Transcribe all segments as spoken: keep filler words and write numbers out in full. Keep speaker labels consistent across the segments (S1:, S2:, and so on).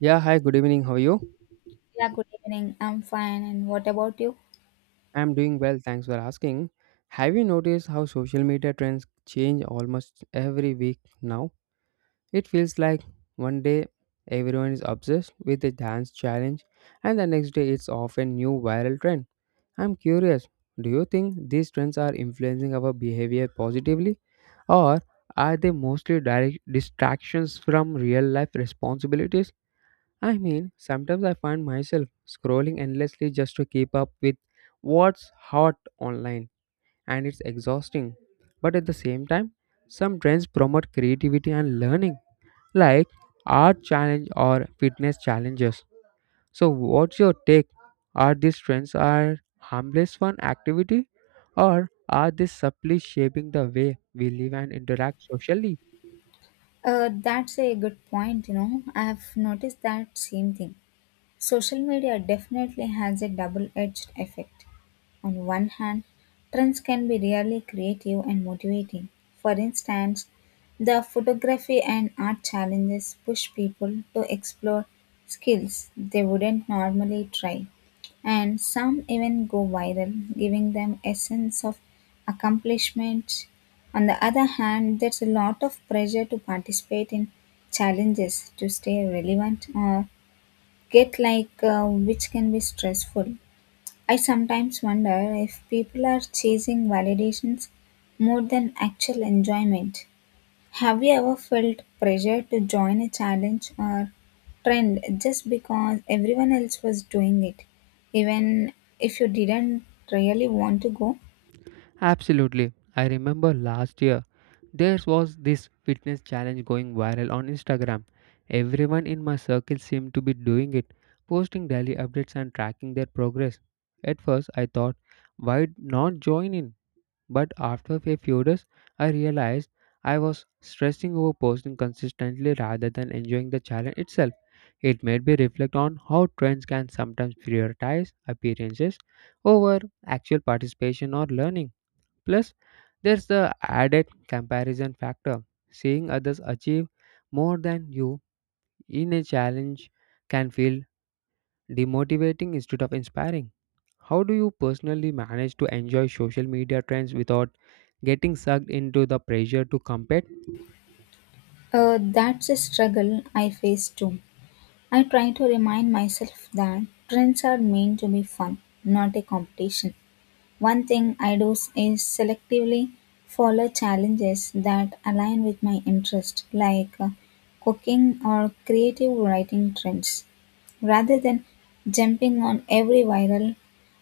S1: Yeah, hi, good evening. How are you?
S2: Yeah, good evening. I'm fine. And what about you?
S1: I'm doing well, thanks for asking. Have you noticed how social media trends change almost every week now? It feels like one day everyone is obsessed with a dance challenge, and the next day it's often new viral trend. I'm curious, do you think these trends are influencing our behavior positively, or are they mostly direct distractions from real life responsibilities? I mean, sometimes I find myself scrolling endlessly just to keep up with what's hot online, and it's exhausting. But at the same time, some trends promote creativity and learning, like art challenge or fitness challenges. So, what's your take? Are these trends are harmless fun activity, or are they subtly shaping the way we live and interact socially?
S2: Uh, that's a good point, you know. I've noticed that same thing. Social media definitely has a double edged effect. On one hand, trends can be really creative and motivating. For instance, the photography and art challenges push people to explore skills they wouldn't normally try, and some even go viral, giving them a sense of accomplishment. On the other hand, there's a lot of pressure to participate in challenges to stay relevant or get like uh, which can be stressful. I sometimes wonder if people are chasing validations more than actual enjoyment. Have you ever felt pressure to join a challenge or trend just because everyone else was doing it, even if you didn't really want to go?
S1: Absolutely. I remember last year. There was this fitness challenge going viral on Instagram. Everyone in my circle seemed to be doing it, posting daily updates and tracking their progress. At first, I thought, why not join in? But after a few days, I realized I was stressing over posting consistently rather than enjoying the challenge itself. It made me reflect on how trends can sometimes prioritize appearances over actual participation or learning. Plus, there's the added comparison factor. Seeing others achieve more than you in a challenge can feel demotivating instead of inspiring. How do you personally manage to enjoy social media trends without getting sucked into the pressure to compete?
S2: Uh, that's a struggle I face too. I try to remind myself that trends are meant to be fun, not a competition. One thing I do s- is selectively follow challenges that align with my interest, like uh, cooking or creative writing trends, rather than jumping on every viral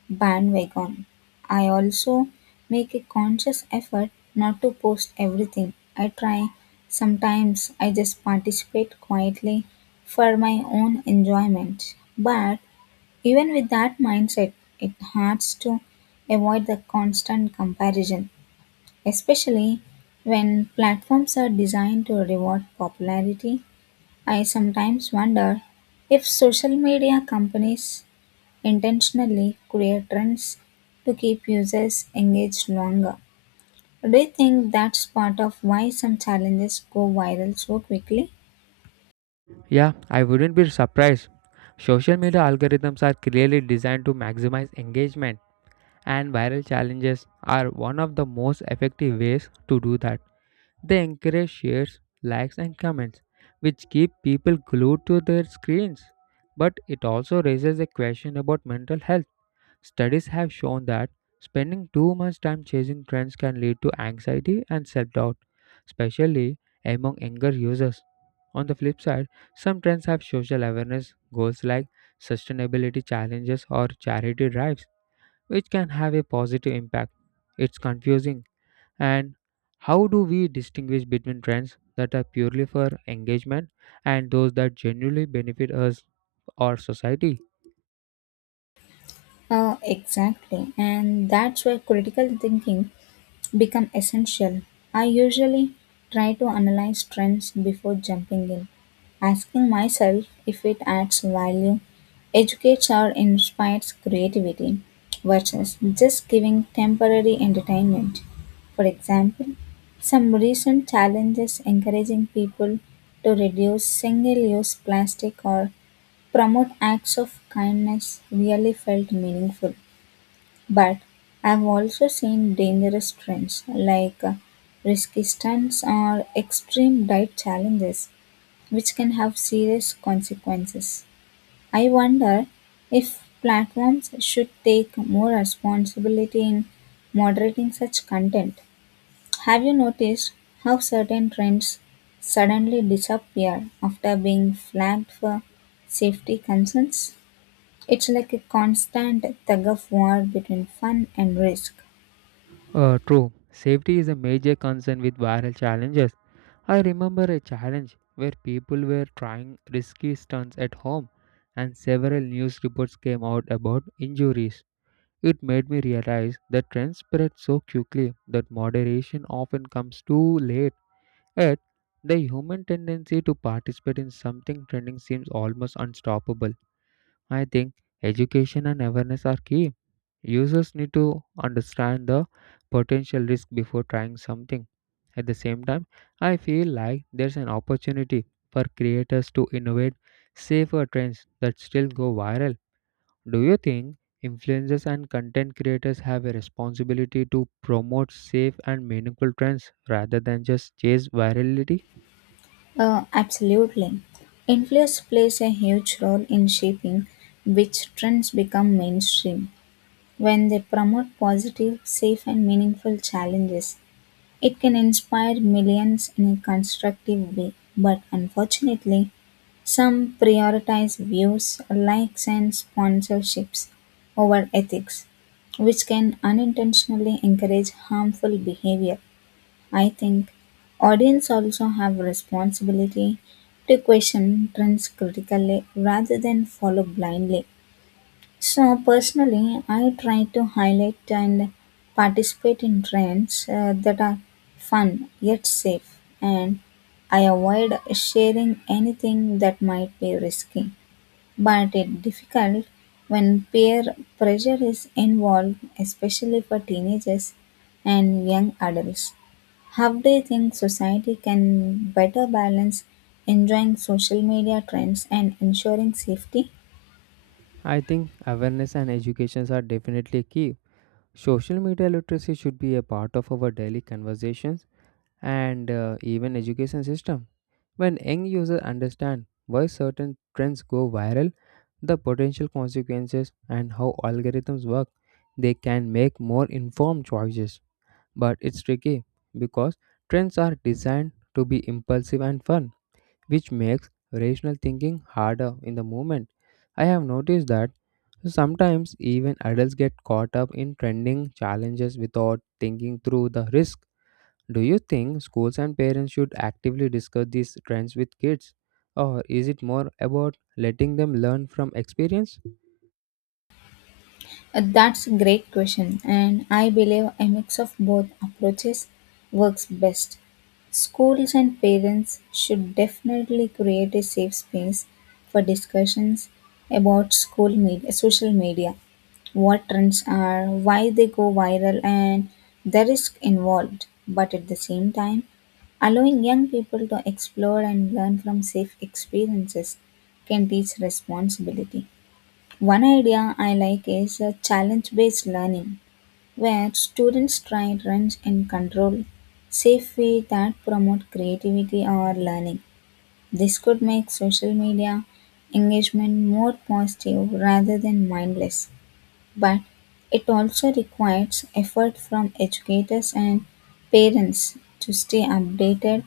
S2: bandwagon. I also make a conscious effort not to post everything. I try sometimes I just participate quietly for my own enjoyment, but even with that mindset, it hurts to avoid the constant comparison, especially when platforms are designed to reward popularity. I sometimes wonder if social media companies intentionally create trends to keep users engaged longer. Do you think that's part of why some challenges go viral so quickly?
S1: Yeah, I wouldn't be surprised. Social media algorithms are clearly designed to maximize engagement, and viral challenges are one of the most effective ways to do that. They encourage shares, likes, and comments, which keep people glued to their screens. But it also raises a question about mental health. Studies have shown that spending too much time chasing trends can lead to anxiety and self doubt, especially among younger users. On the flip side, some trends have social awareness goals like sustainability challenges or charity drives, which can have a positive impact. It's confusing. And how do we distinguish between trends that are purely for engagement and those that genuinely benefit us or society?
S2: Uh, exactly, and that's where critical thinking become essential. I usually try to analyze trends before jumping in, asking myself if it adds value, educates or inspires creativity, versus just giving temporary entertainment. For example, some recent challenges encouraging people to reduce single use plastic or promote acts of kindness really felt meaningful. But I've also seen dangerous trends like uh, risky stunts or extreme diet challenges, which can have serious consequences. I wonder if platforms should take more responsibility in moderating such content. Have you noticed how certain trends suddenly disappear after being flagged for safety concerns? It's like a constant tug of war between fun and risk.
S1: Uh, true, safety is a major concern with viral challenges. I remember a challenge where people were trying risky stunts at home and several news reports came out about injuries. It made me realize that trends spread so quickly that moderation often comes too late. Yet, the human tendency to participate in something trending seems almost unstoppable. I think education and awareness are key. Users need to understand the potential risk before trying something. At the same time, I feel like there's an opportunity for creators to innovate safer trends that still go viral. Do you think influencers and content creators have a responsibility to promote safe and meaningful trends rather than just chase virality?
S2: Uh, absolutely. Influence plays a huge role in shaping which trends become mainstream. When they promote positive, safe, and meaningful challenges, it can inspire millions in a constructive way. But unfortunately, some prioritize views, likes, and sponsorships over ethics, which can unintentionally encourage harmful behavior. I think audience also have responsibility to question trends critically rather than follow blindly. So personally, I try to highlight and participate in trends uh, that are fun yet safe and I avoid sharing anything that might be risky but it's difficult when peer pressure is involved, especially for teenagers and young adults. How do you think society can better balance enjoying social media trends and ensuring safety?
S1: I think awareness and educations are definitely key. Social media literacy should be a part of our daily conversations and uh, even education system. When young users understand why certain trends go viral, the potential consequences, and how algorithms work, they can make more informed choices. But it's tricky because trends are designed to be impulsive and fun, which makes rational thinking harder in the moment. I have noticed that sometimes even adults get caught up in trending challenges without thinking through the risk. Do you think schools and parents should actively discuss these trends with kids? Or is it more about letting them learn from experience?
S2: Uh, That's a great question, and I believe a mix of both approaches works best. Schools and parents should definitely create a safe space for discussions about school media, social media, what trends are, why they go viral, and the risk involved. But at the same time, allowing young people to explore and learn from safe experiences can teach responsibility. One idea I like is a challenge based learning, where students try runs and control safely that promote creativity or learning. This could make social media engagement more positive rather than mindless, but it also requires effort from educators and parents to stay updated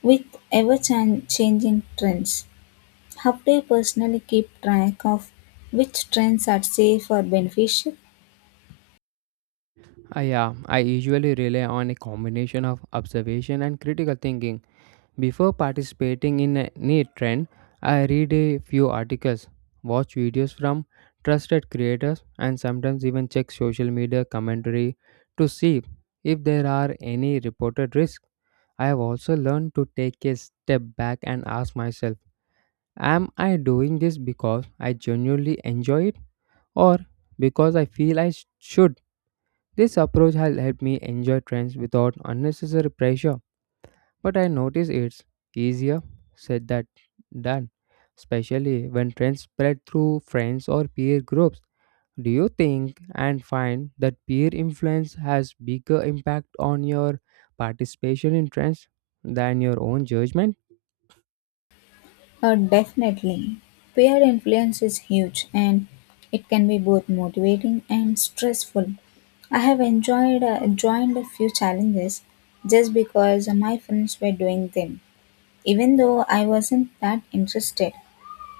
S2: with ever changing trends. How do you personally keep track of which trends are safe or beneficial?
S1: Ah, yeah, I usually rely on a combination of observation and critical thinking. Before participating in any trend, I read a few articles, watch videos from trusted creators, and sometimes even check social media commentary to see if there are any reported risks. I have also learned to take a step back and ask myself, am I doing this because I genuinely enjoy it or because I feel I sh- should? This approach has helped me enjoy trends without unnecessary pressure. But I notice it's easier said that done, especially when trends spread through friends or peer groups. Do you think and find that peer influence has bigger impact on your participation in trends than your own judgment?
S2: Or definitely, peer influence is huge and it can be both motivating and stressful. I have enjoyed uh, joined a few challenges just because my friends were doing them, even though I wasn't that interested.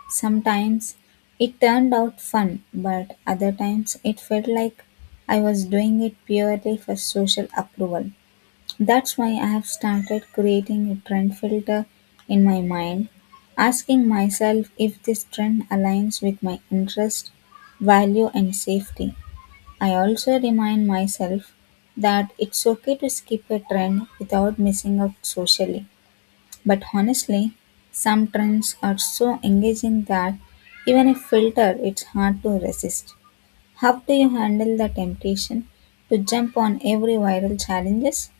S2: Sometimes it turned out fun, but other times it felt like I was doing it purely for social approval. That's why I have started creating a trend filter in my mind, asking myself if this trend aligns with my interest, value, and safety. I also remind myself that it's okay to skip a trend without missing out socially. But honestly, some trends are so engaging that even if filtered, it's hard to resist. How do you handle the temptation to jump on every viral challenges?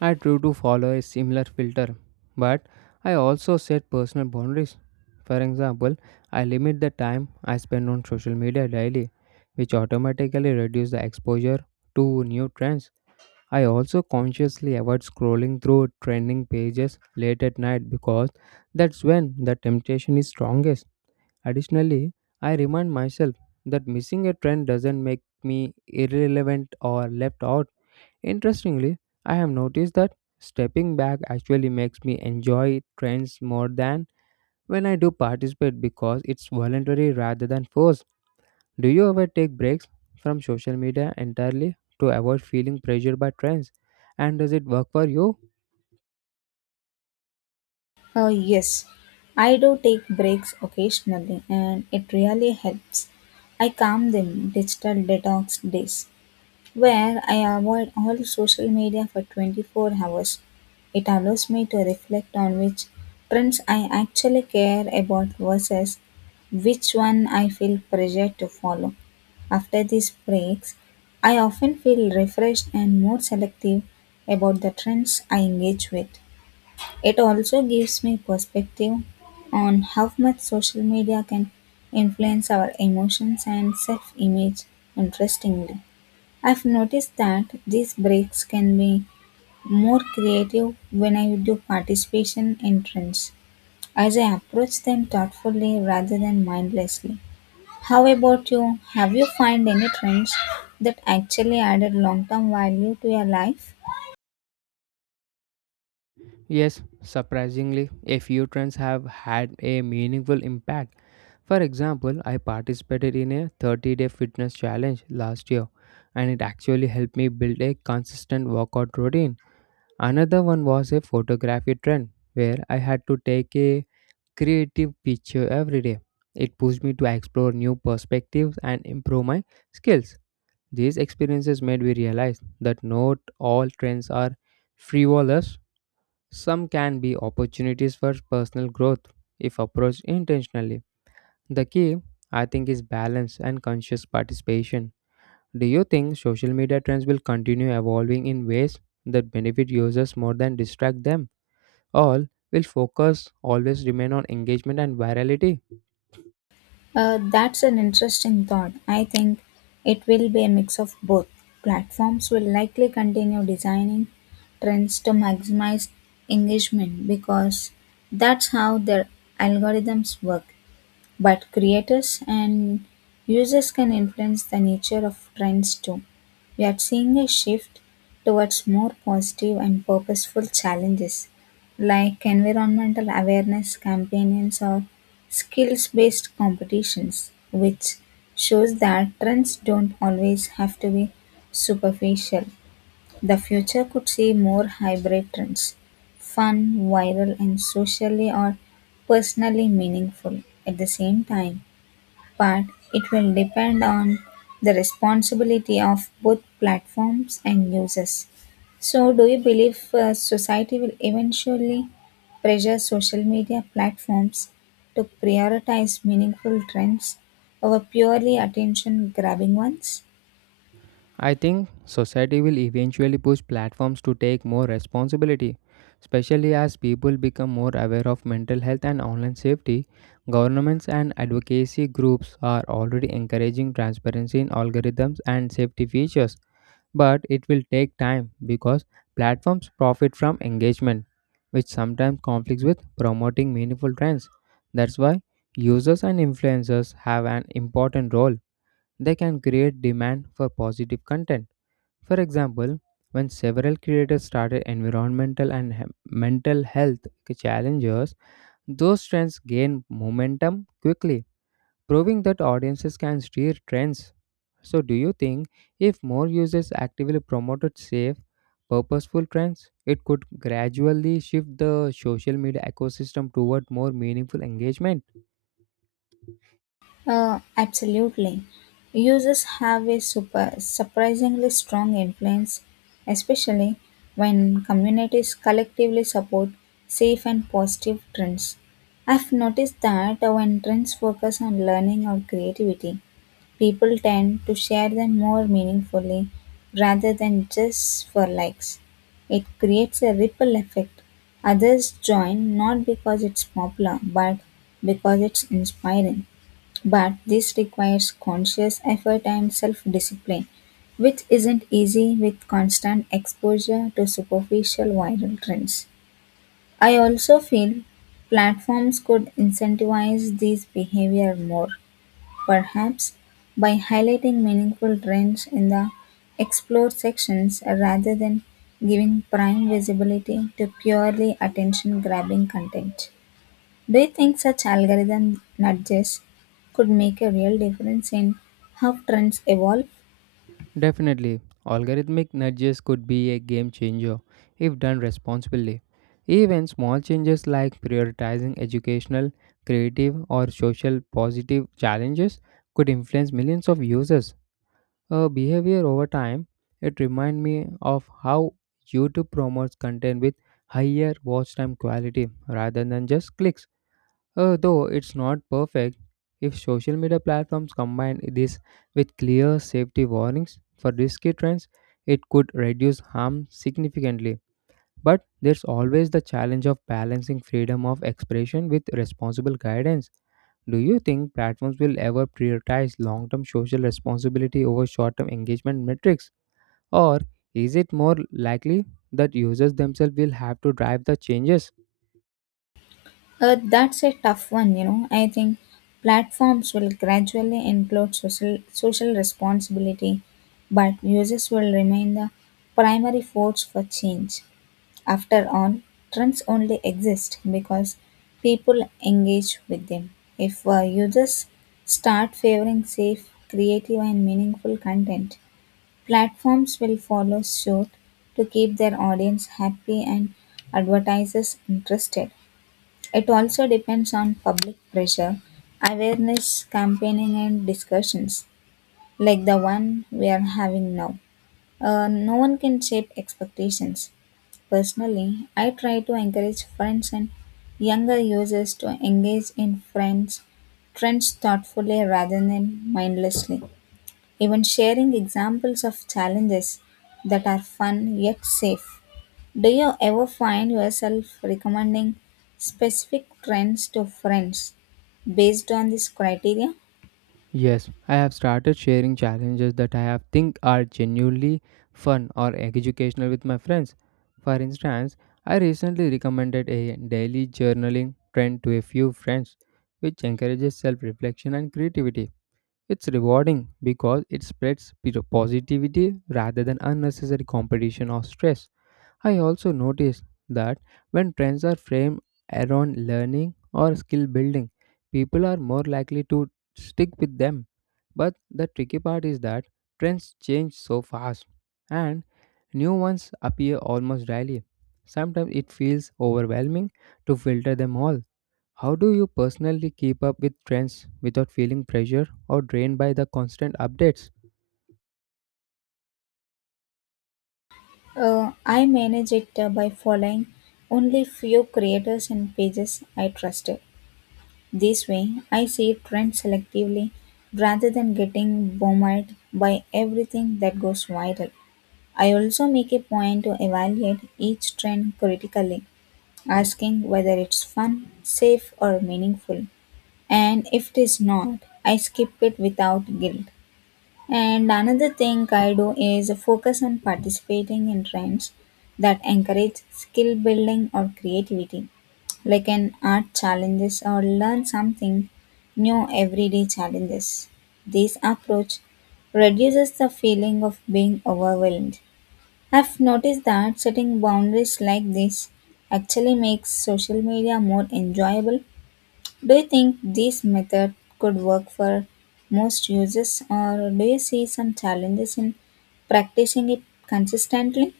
S1: I try to follow a similar filter, but I also set personal boundaries. For example, I limit the time I spend on social media daily, which automatically reduces the exposure to new trends. I also consciously avoid scrolling through trending pages late at night because that's when the temptation is strongest. Additionally, I remind myself that missing a trend doesn't make me irrelevant or left out. Interestingly, I have noticed that stepping back actually makes me enjoy trends more than when I do participate because it's voluntary rather than forced. Do you ever take breaks from social media entirely to avoid feeling pressured by trends? And does it work for you?
S2: Uh, yes, I do take breaks occasionally and it really helps. I calm them digital detox days where I avoid all social media for twenty-four hours. It allows me to reflect on which trends I actually care about versus which one I feel pressured to follow. After these breaks, I often feel refreshed and more selective about the trends I engage with. It also gives me perspective on how much social media can influence our emotions and self image. Interestingly, I've noticed that these breaks can be more creative when I do participation in trends, as I approach them thoughtfully rather than mindlessly. How about you? Have you found any trends that actually added long term value to your life?
S1: Yes, surprisingly, a few trends have had a meaningful impact. For example, I participated in a thirty day fitness challenge last year and it actually helped me build a consistent workout routine. Another one was a photography trend where I had to take a creative picture every day. It pushed me to explore new perspectives and improve my skills. These experiences made me realize that not all trends are frivolous. Some can be opportunities for personal growth if approached intentionally. The key, I think, is balance and conscious participation. Do you think social media trends will continue evolving in ways that benefit users more than distract them? All will focus always remain on engagement and virality.
S2: Uh, that's an interesting thought. I think it will be a mix of both. Platforms will likely continue designing trends to maximize engagement because that's how their algorithms work. But creators and users can influence the nature of trends too. We are seeing a shift towards more positive and purposeful challenges like environmental awareness campaigns or skills based competitions, which shows that trends don't always have to be superficial. The future could see more hybrid trends fun, viral, and socially or personally meaningful at the same time. But it will depend on the responsibility of both platforms and users. So, do you believe uh, society will eventually pressure social media platforms to prioritize meaningful trends over purely attention grabbing ones?
S1: I think society will eventually push platforms to take more responsibility, especially as people become more aware of mental health and online safety. Governments and advocacy groups are already encouraging transparency in algorithms and safety features, but it will take time because platforms profit from engagement, which sometimes conflicts with promoting meaningful trends. That's why users and influencers have an important role. They can create demand for positive content. For example, when several creators started environmental and he- mental health challenges, those trends gained momentum quickly, proving that audiences can steer trends. So, do you think if more users actively promoted safe, purposeful trends, it could gradually shift the social media ecosystem toward more meaningful engagement?
S2: Uh, absolutely. Users have a super, surprisingly strong influence, especially when communities collectively support safe and positive trends. I've noticed that when trends focus on learning or creativity, people tend to share them more meaningfully rather than just for likes. It creates a ripple effect. Others join not because it's popular, but because it's inspiring. But this requires conscious effort and self discipline, which isn't easy with constant exposure to superficial viral trends. I also feel platforms could incentivize this behavior more, perhaps by highlighting meaningful trends in the explore sections rather than giving prime visibility to purely attention grabbing content. Do you think such algorithm nudges could make a real difference in how trends evolve?
S1: Definitely, algorithmic nudges could be a game changer if done responsibly. Even small changes like prioritizing educational, creative, or social positive challenges could influence millions of users. Uh, behavior over time, it reminds me of how YouTube promotes content with higher watch time quality rather than just clicks. Uh, though it's not perfect, if social media platforms combine this with clear safety warnings for risky trends, it could reduce harm significantly. But there's always the challenge of balancing freedom of expression with responsible guidance. Do you think platforms will ever prioritize long term social responsibility over short term engagement metrics? Or is it more likely that users themselves will have to drive the changes?
S2: Uh, that's a tough one, you know. I think platforms will gradually include social social responsibility, but users will remain the primary force for change. After all, trends only exist because people engage with them. If uh, users start favoring safe, creative, and meaningful content, platforms will follow suit to keep their audience happy and advertisers interested. It also depends on public pressure, awareness, campaigning, and discussions like the one we are having now. Uh, no one can shape expectations. Personally, I try to encourage friends and younger users to engage in friends trends thoughtfully rather than mindlessly even sharing examples of challenges that are fun yet safe. Do you ever find yourself recommending specific trends to friends based on this criteria?
S1: Yes, I have started sharing challenges that I have think are genuinely fun or educational with my friends. For instance, I recently recommended a daily journaling trend to a few friends, which encourages self-reflection and creativity. It's rewarding because it spreads bit of positivity rather than unnecessary competition or stress. I also noticed that when trends are framed around learning or skill building, people are more likely to stick with them. But the tricky part is that trends change so fast and new ones appear almost daily. Sometimes it feels overwhelming to filter them all. How do you personally keep up with trends without feeling pressure or drained by the constant updates?
S2: Uh, I manage it uh, by following only few creators and pages I trusted. This way, I see trends selectively rather than getting bombarded by everything that goes viral. I also make a point to evaluate each trend critically asking whether it's fun, safe, or meaningful. And if it is not, I skip it without guilt. And another thing I do is focus on participating in trends that encourage skill building or creativity, like an art challenges or learn something new everyday challenges. This approach reduces the feeling of being overwhelmed. I've noticed that setting boundaries like this actually makes social media more enjoyable. Do you think this method could work for most users, or do you see some challenges in practicing it consistently?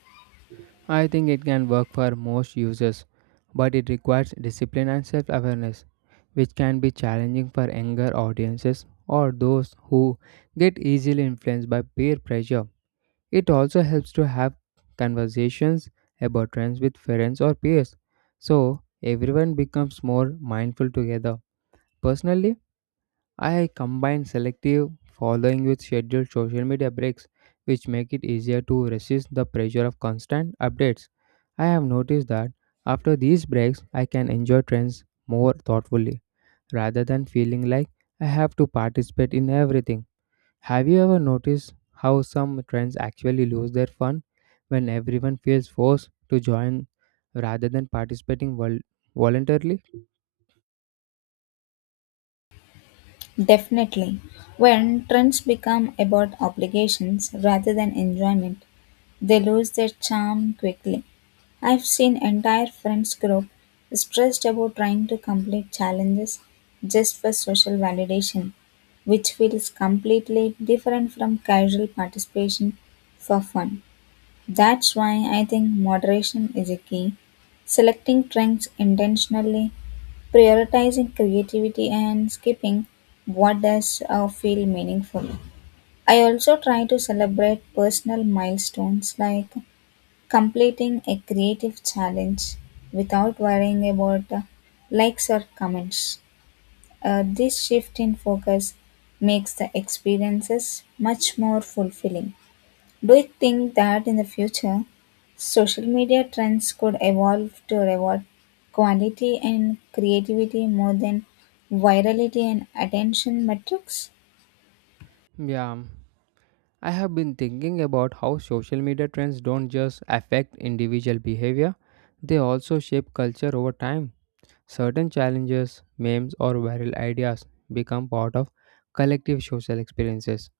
S1: I think it can work for most users, but it requires discipline and self awareness, which can be challenging for younger audiences or those who get easily influenced by peer pressure. It also helps to have conversations about trends with friends or peers, so everyone becomes more mindful together. Personally, I combine selective following with scheduled social media breaks, which make it easier to resist the pressure of constant updates. I have noticed that after these breaks, I can enjoy trends more thoughtfully rather than feeling like I have to participate in everything. Have you ever noticed how some trends actually lose their fun when everyone feels forced to join rather than participating vol- voluntarily?
S2: Definitely. When trends become about obligations rather than enjoyment, they lose their charm quickly. I've seen entire friends group stressed about trying to complete challenges just for social validation, which feels completely different from casual participation for fun. That's why I think moderation is a key. Selecting trends intentionally prioritizing creativity and skipping what does uh, feel meaningful. I also try to celebrate personal milestones like completing a creative challenge without worrying about uh, likes or comments. Uh, this shift in focus makes the experiences much more fulfilling. Do you think that in the future, social media trends could evolve to reward quality and creativity more than virality and attention metrics?
S1: Yeah, I have been thinking about how social media trends don't just affect individual behavior, they also shape culture over time. Certain challenges, memes, or viral ideas become part of collective social experiences.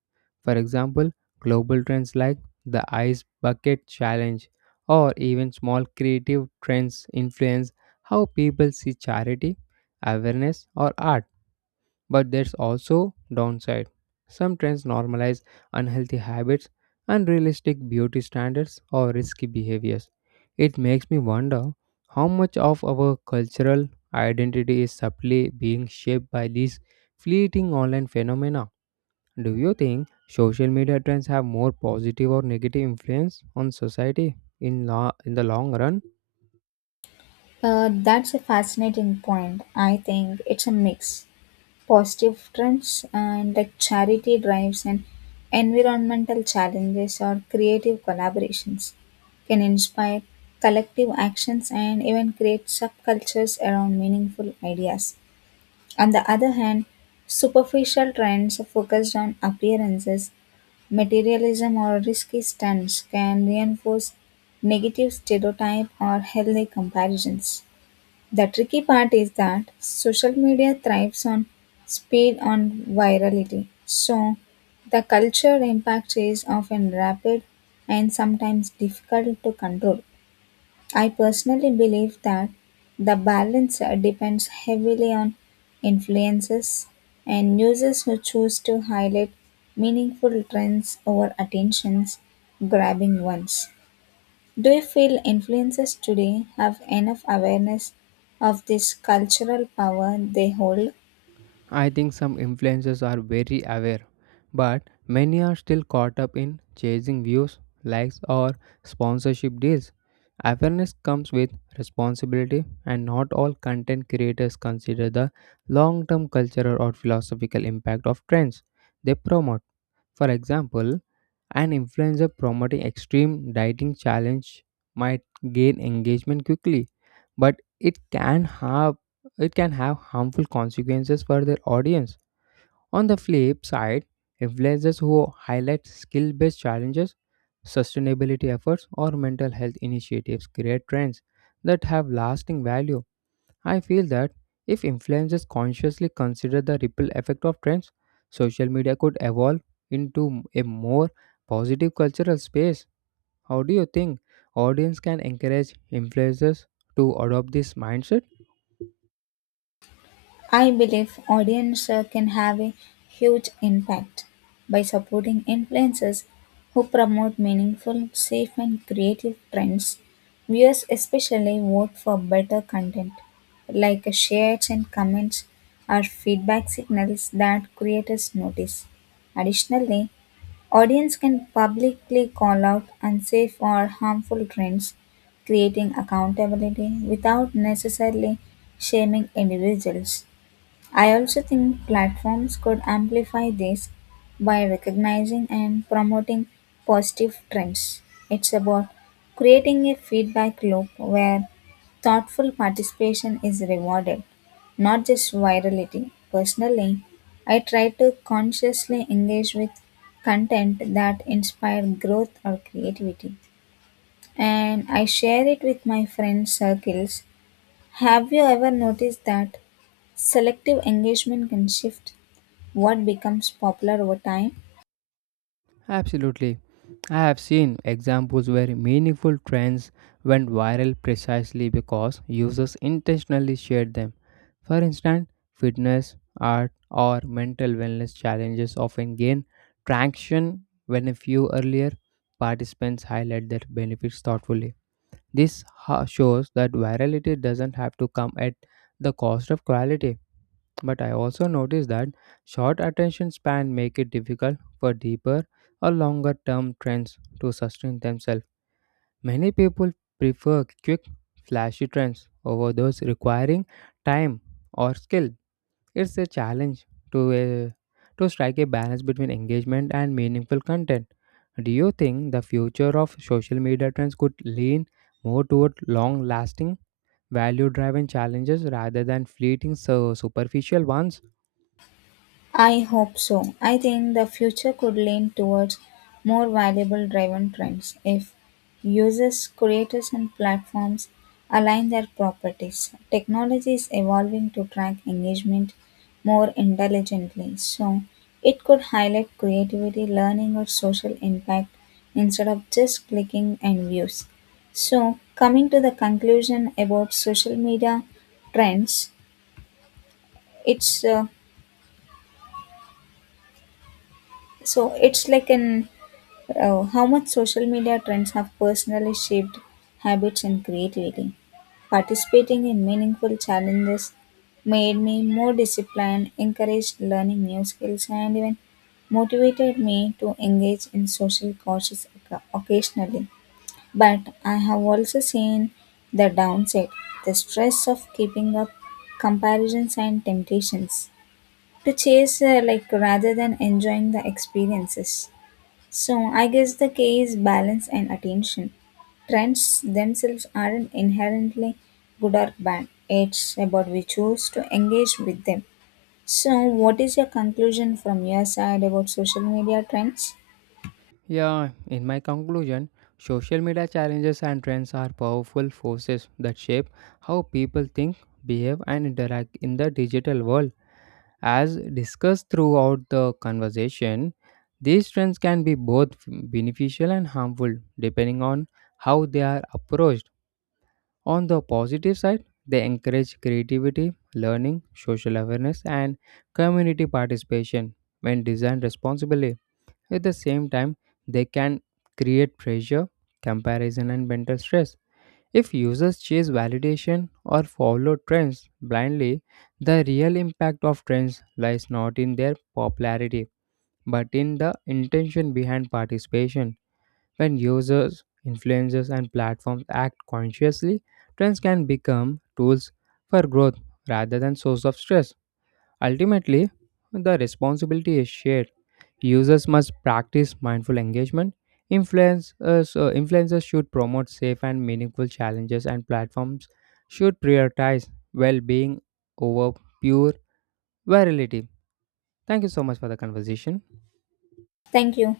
S1: For example, global trends like the ice bucket challenge or even small creative trends influence how people see charity, awareness, or art. But there's also downside. Some trends normalize unhealthy habits, unrealistic beauty standards, or risky behaviors. It makes me wonder how much of our cultural identity is subtly being shaped by these fleeting online phenomena. Do you think social media trends have more positive or negative influence on society in, la- in the long run?
S2: Uh, that's a fascinating point. I think it's a mix. Positive trends and like charity drives and environmental challenges or creative collaborations can inspire collective actions and even create subcultures around meaningful ideas. On the other hand, superficial trends focused on appearances, materialism, or risky stunts can reinforce negative stereotype or healthy comparisons. The tricky part is that social media thrives on speed on virality. So the culture impact is often rapid and sometimes difficult to control. I personally believe that the balance uh, depends heavily on influences and users who choose to highlight meaningful trends over attentions grabbing ones. Do you feel influencers today have enough awareness of this cultural power they hold?
S1: I think some influencers are very aware, but many are still caught up in chasing views, likes, or sponsorship deals. Awareness comes with responsibility, and not all content creators consider the long term cultural or philosophical impact of trends they promote. For example, an influencer promoting extreme dieting challenge might gain engagement quickly, but it can have it can have harmful consequences for their audience. On the flip side, influencers who highlight skill-based challenges, sustainability efforts, or mental health initiatives create trends that have lasting value. I feel that if influencers consciously consider the ripple effect of trends, social media could evolve into a more positive cultural space. How do you think audience can encourage influencers to adopt this mindset?
S2: I believe audiences can have a huge impact by supporting influencers who promote meaningful, safe, and creative trends. Viewers especially vote for better content, like shares and comments are feedback signals that creators notice. Additionally, audience can publicly call out unsafe or harmful trends, creating accountability without necessarily shaming individuals. I also think platforms could amplify this by recognizing and promoting positive trends. It's about creating a feedback loop where thoughtful participation is rewarded, not just virality. Personally, I try to consciously engage with content that inspires growth or creativity and I share it with my friend circles. Have you ever noticed that selective engagement can shift what becomes popular over time?
S1: Absolutely. I have seen examples where meaningful trends went viral precisely because users intentionally shared them. For instance, fitness, art, or mental wellness challenges often gain traction when a few earlier participants highlight their benefits thoughtfully. This ho- shows that virality doesn't have to come at the cost of quality. But I also noticed that short attention span make it difficult for deeper or longer term trends to sustain themselves. Many people prefer quick, flashy trends over those requiring time or skill. It's a challenge to a, to strike a balance between engagement and meaningful content. Do you think the future of social media trends could lean more toward long lasting, value driven challenges rather than fleeting so superficial ones?
S2: I hope so. I think the future could lean towards more valuable driven trends if users, creators, and platforms align their properties. Technology is evolving to track engagement more intelligently, so it could highlight creativity, learning, or social impact instead of just clicking and views. So, coming to the conclusion about social media trends, it's uh, so it's like an oh, how much social media trends have personally shaped habits and creativity. Participating in meaningful challenges made me more disciplined, encouraged learning new skills, and even motivated me to engage in social causes oc- occasionally. But I have also seen the downside the stress of keeping up, comparisons, and temptations to chase uh, like rather than enjoying the experiences so I guess the key is balance and attention. Trends themselves aren't inherently good or bad. It's about we choose to engage with them. So what is your conclusion from your side about social media trends?
S1: Yeah, in my conclusion, social media challenges and trends are powerful forces that shape how people think, behave, and interact in the digital world. As discussed throughout the conversation, these trends can be both beneficial and harmful depending on how they are approached. On the positive side, they encourage creativity, learning, social awareness, and community participation when designed responsibly. At the same time, they can create pressure, comparison, and mental stress. If users chase validation or follow trends blindly, the real impact of trends lies not in their popularity but in the intention behind participation. When users, influencers, and platforms act consciously, trends can become tools for growth rather than source of stress. Ultimately, the responsibility is shared. Users must practice mindful engagement. Influencers, uh, influencers should promote safe and meaningful challenges, and platforms should prioritize well being over pure virality. Thank you so much for the conversation.
S2: Thank you.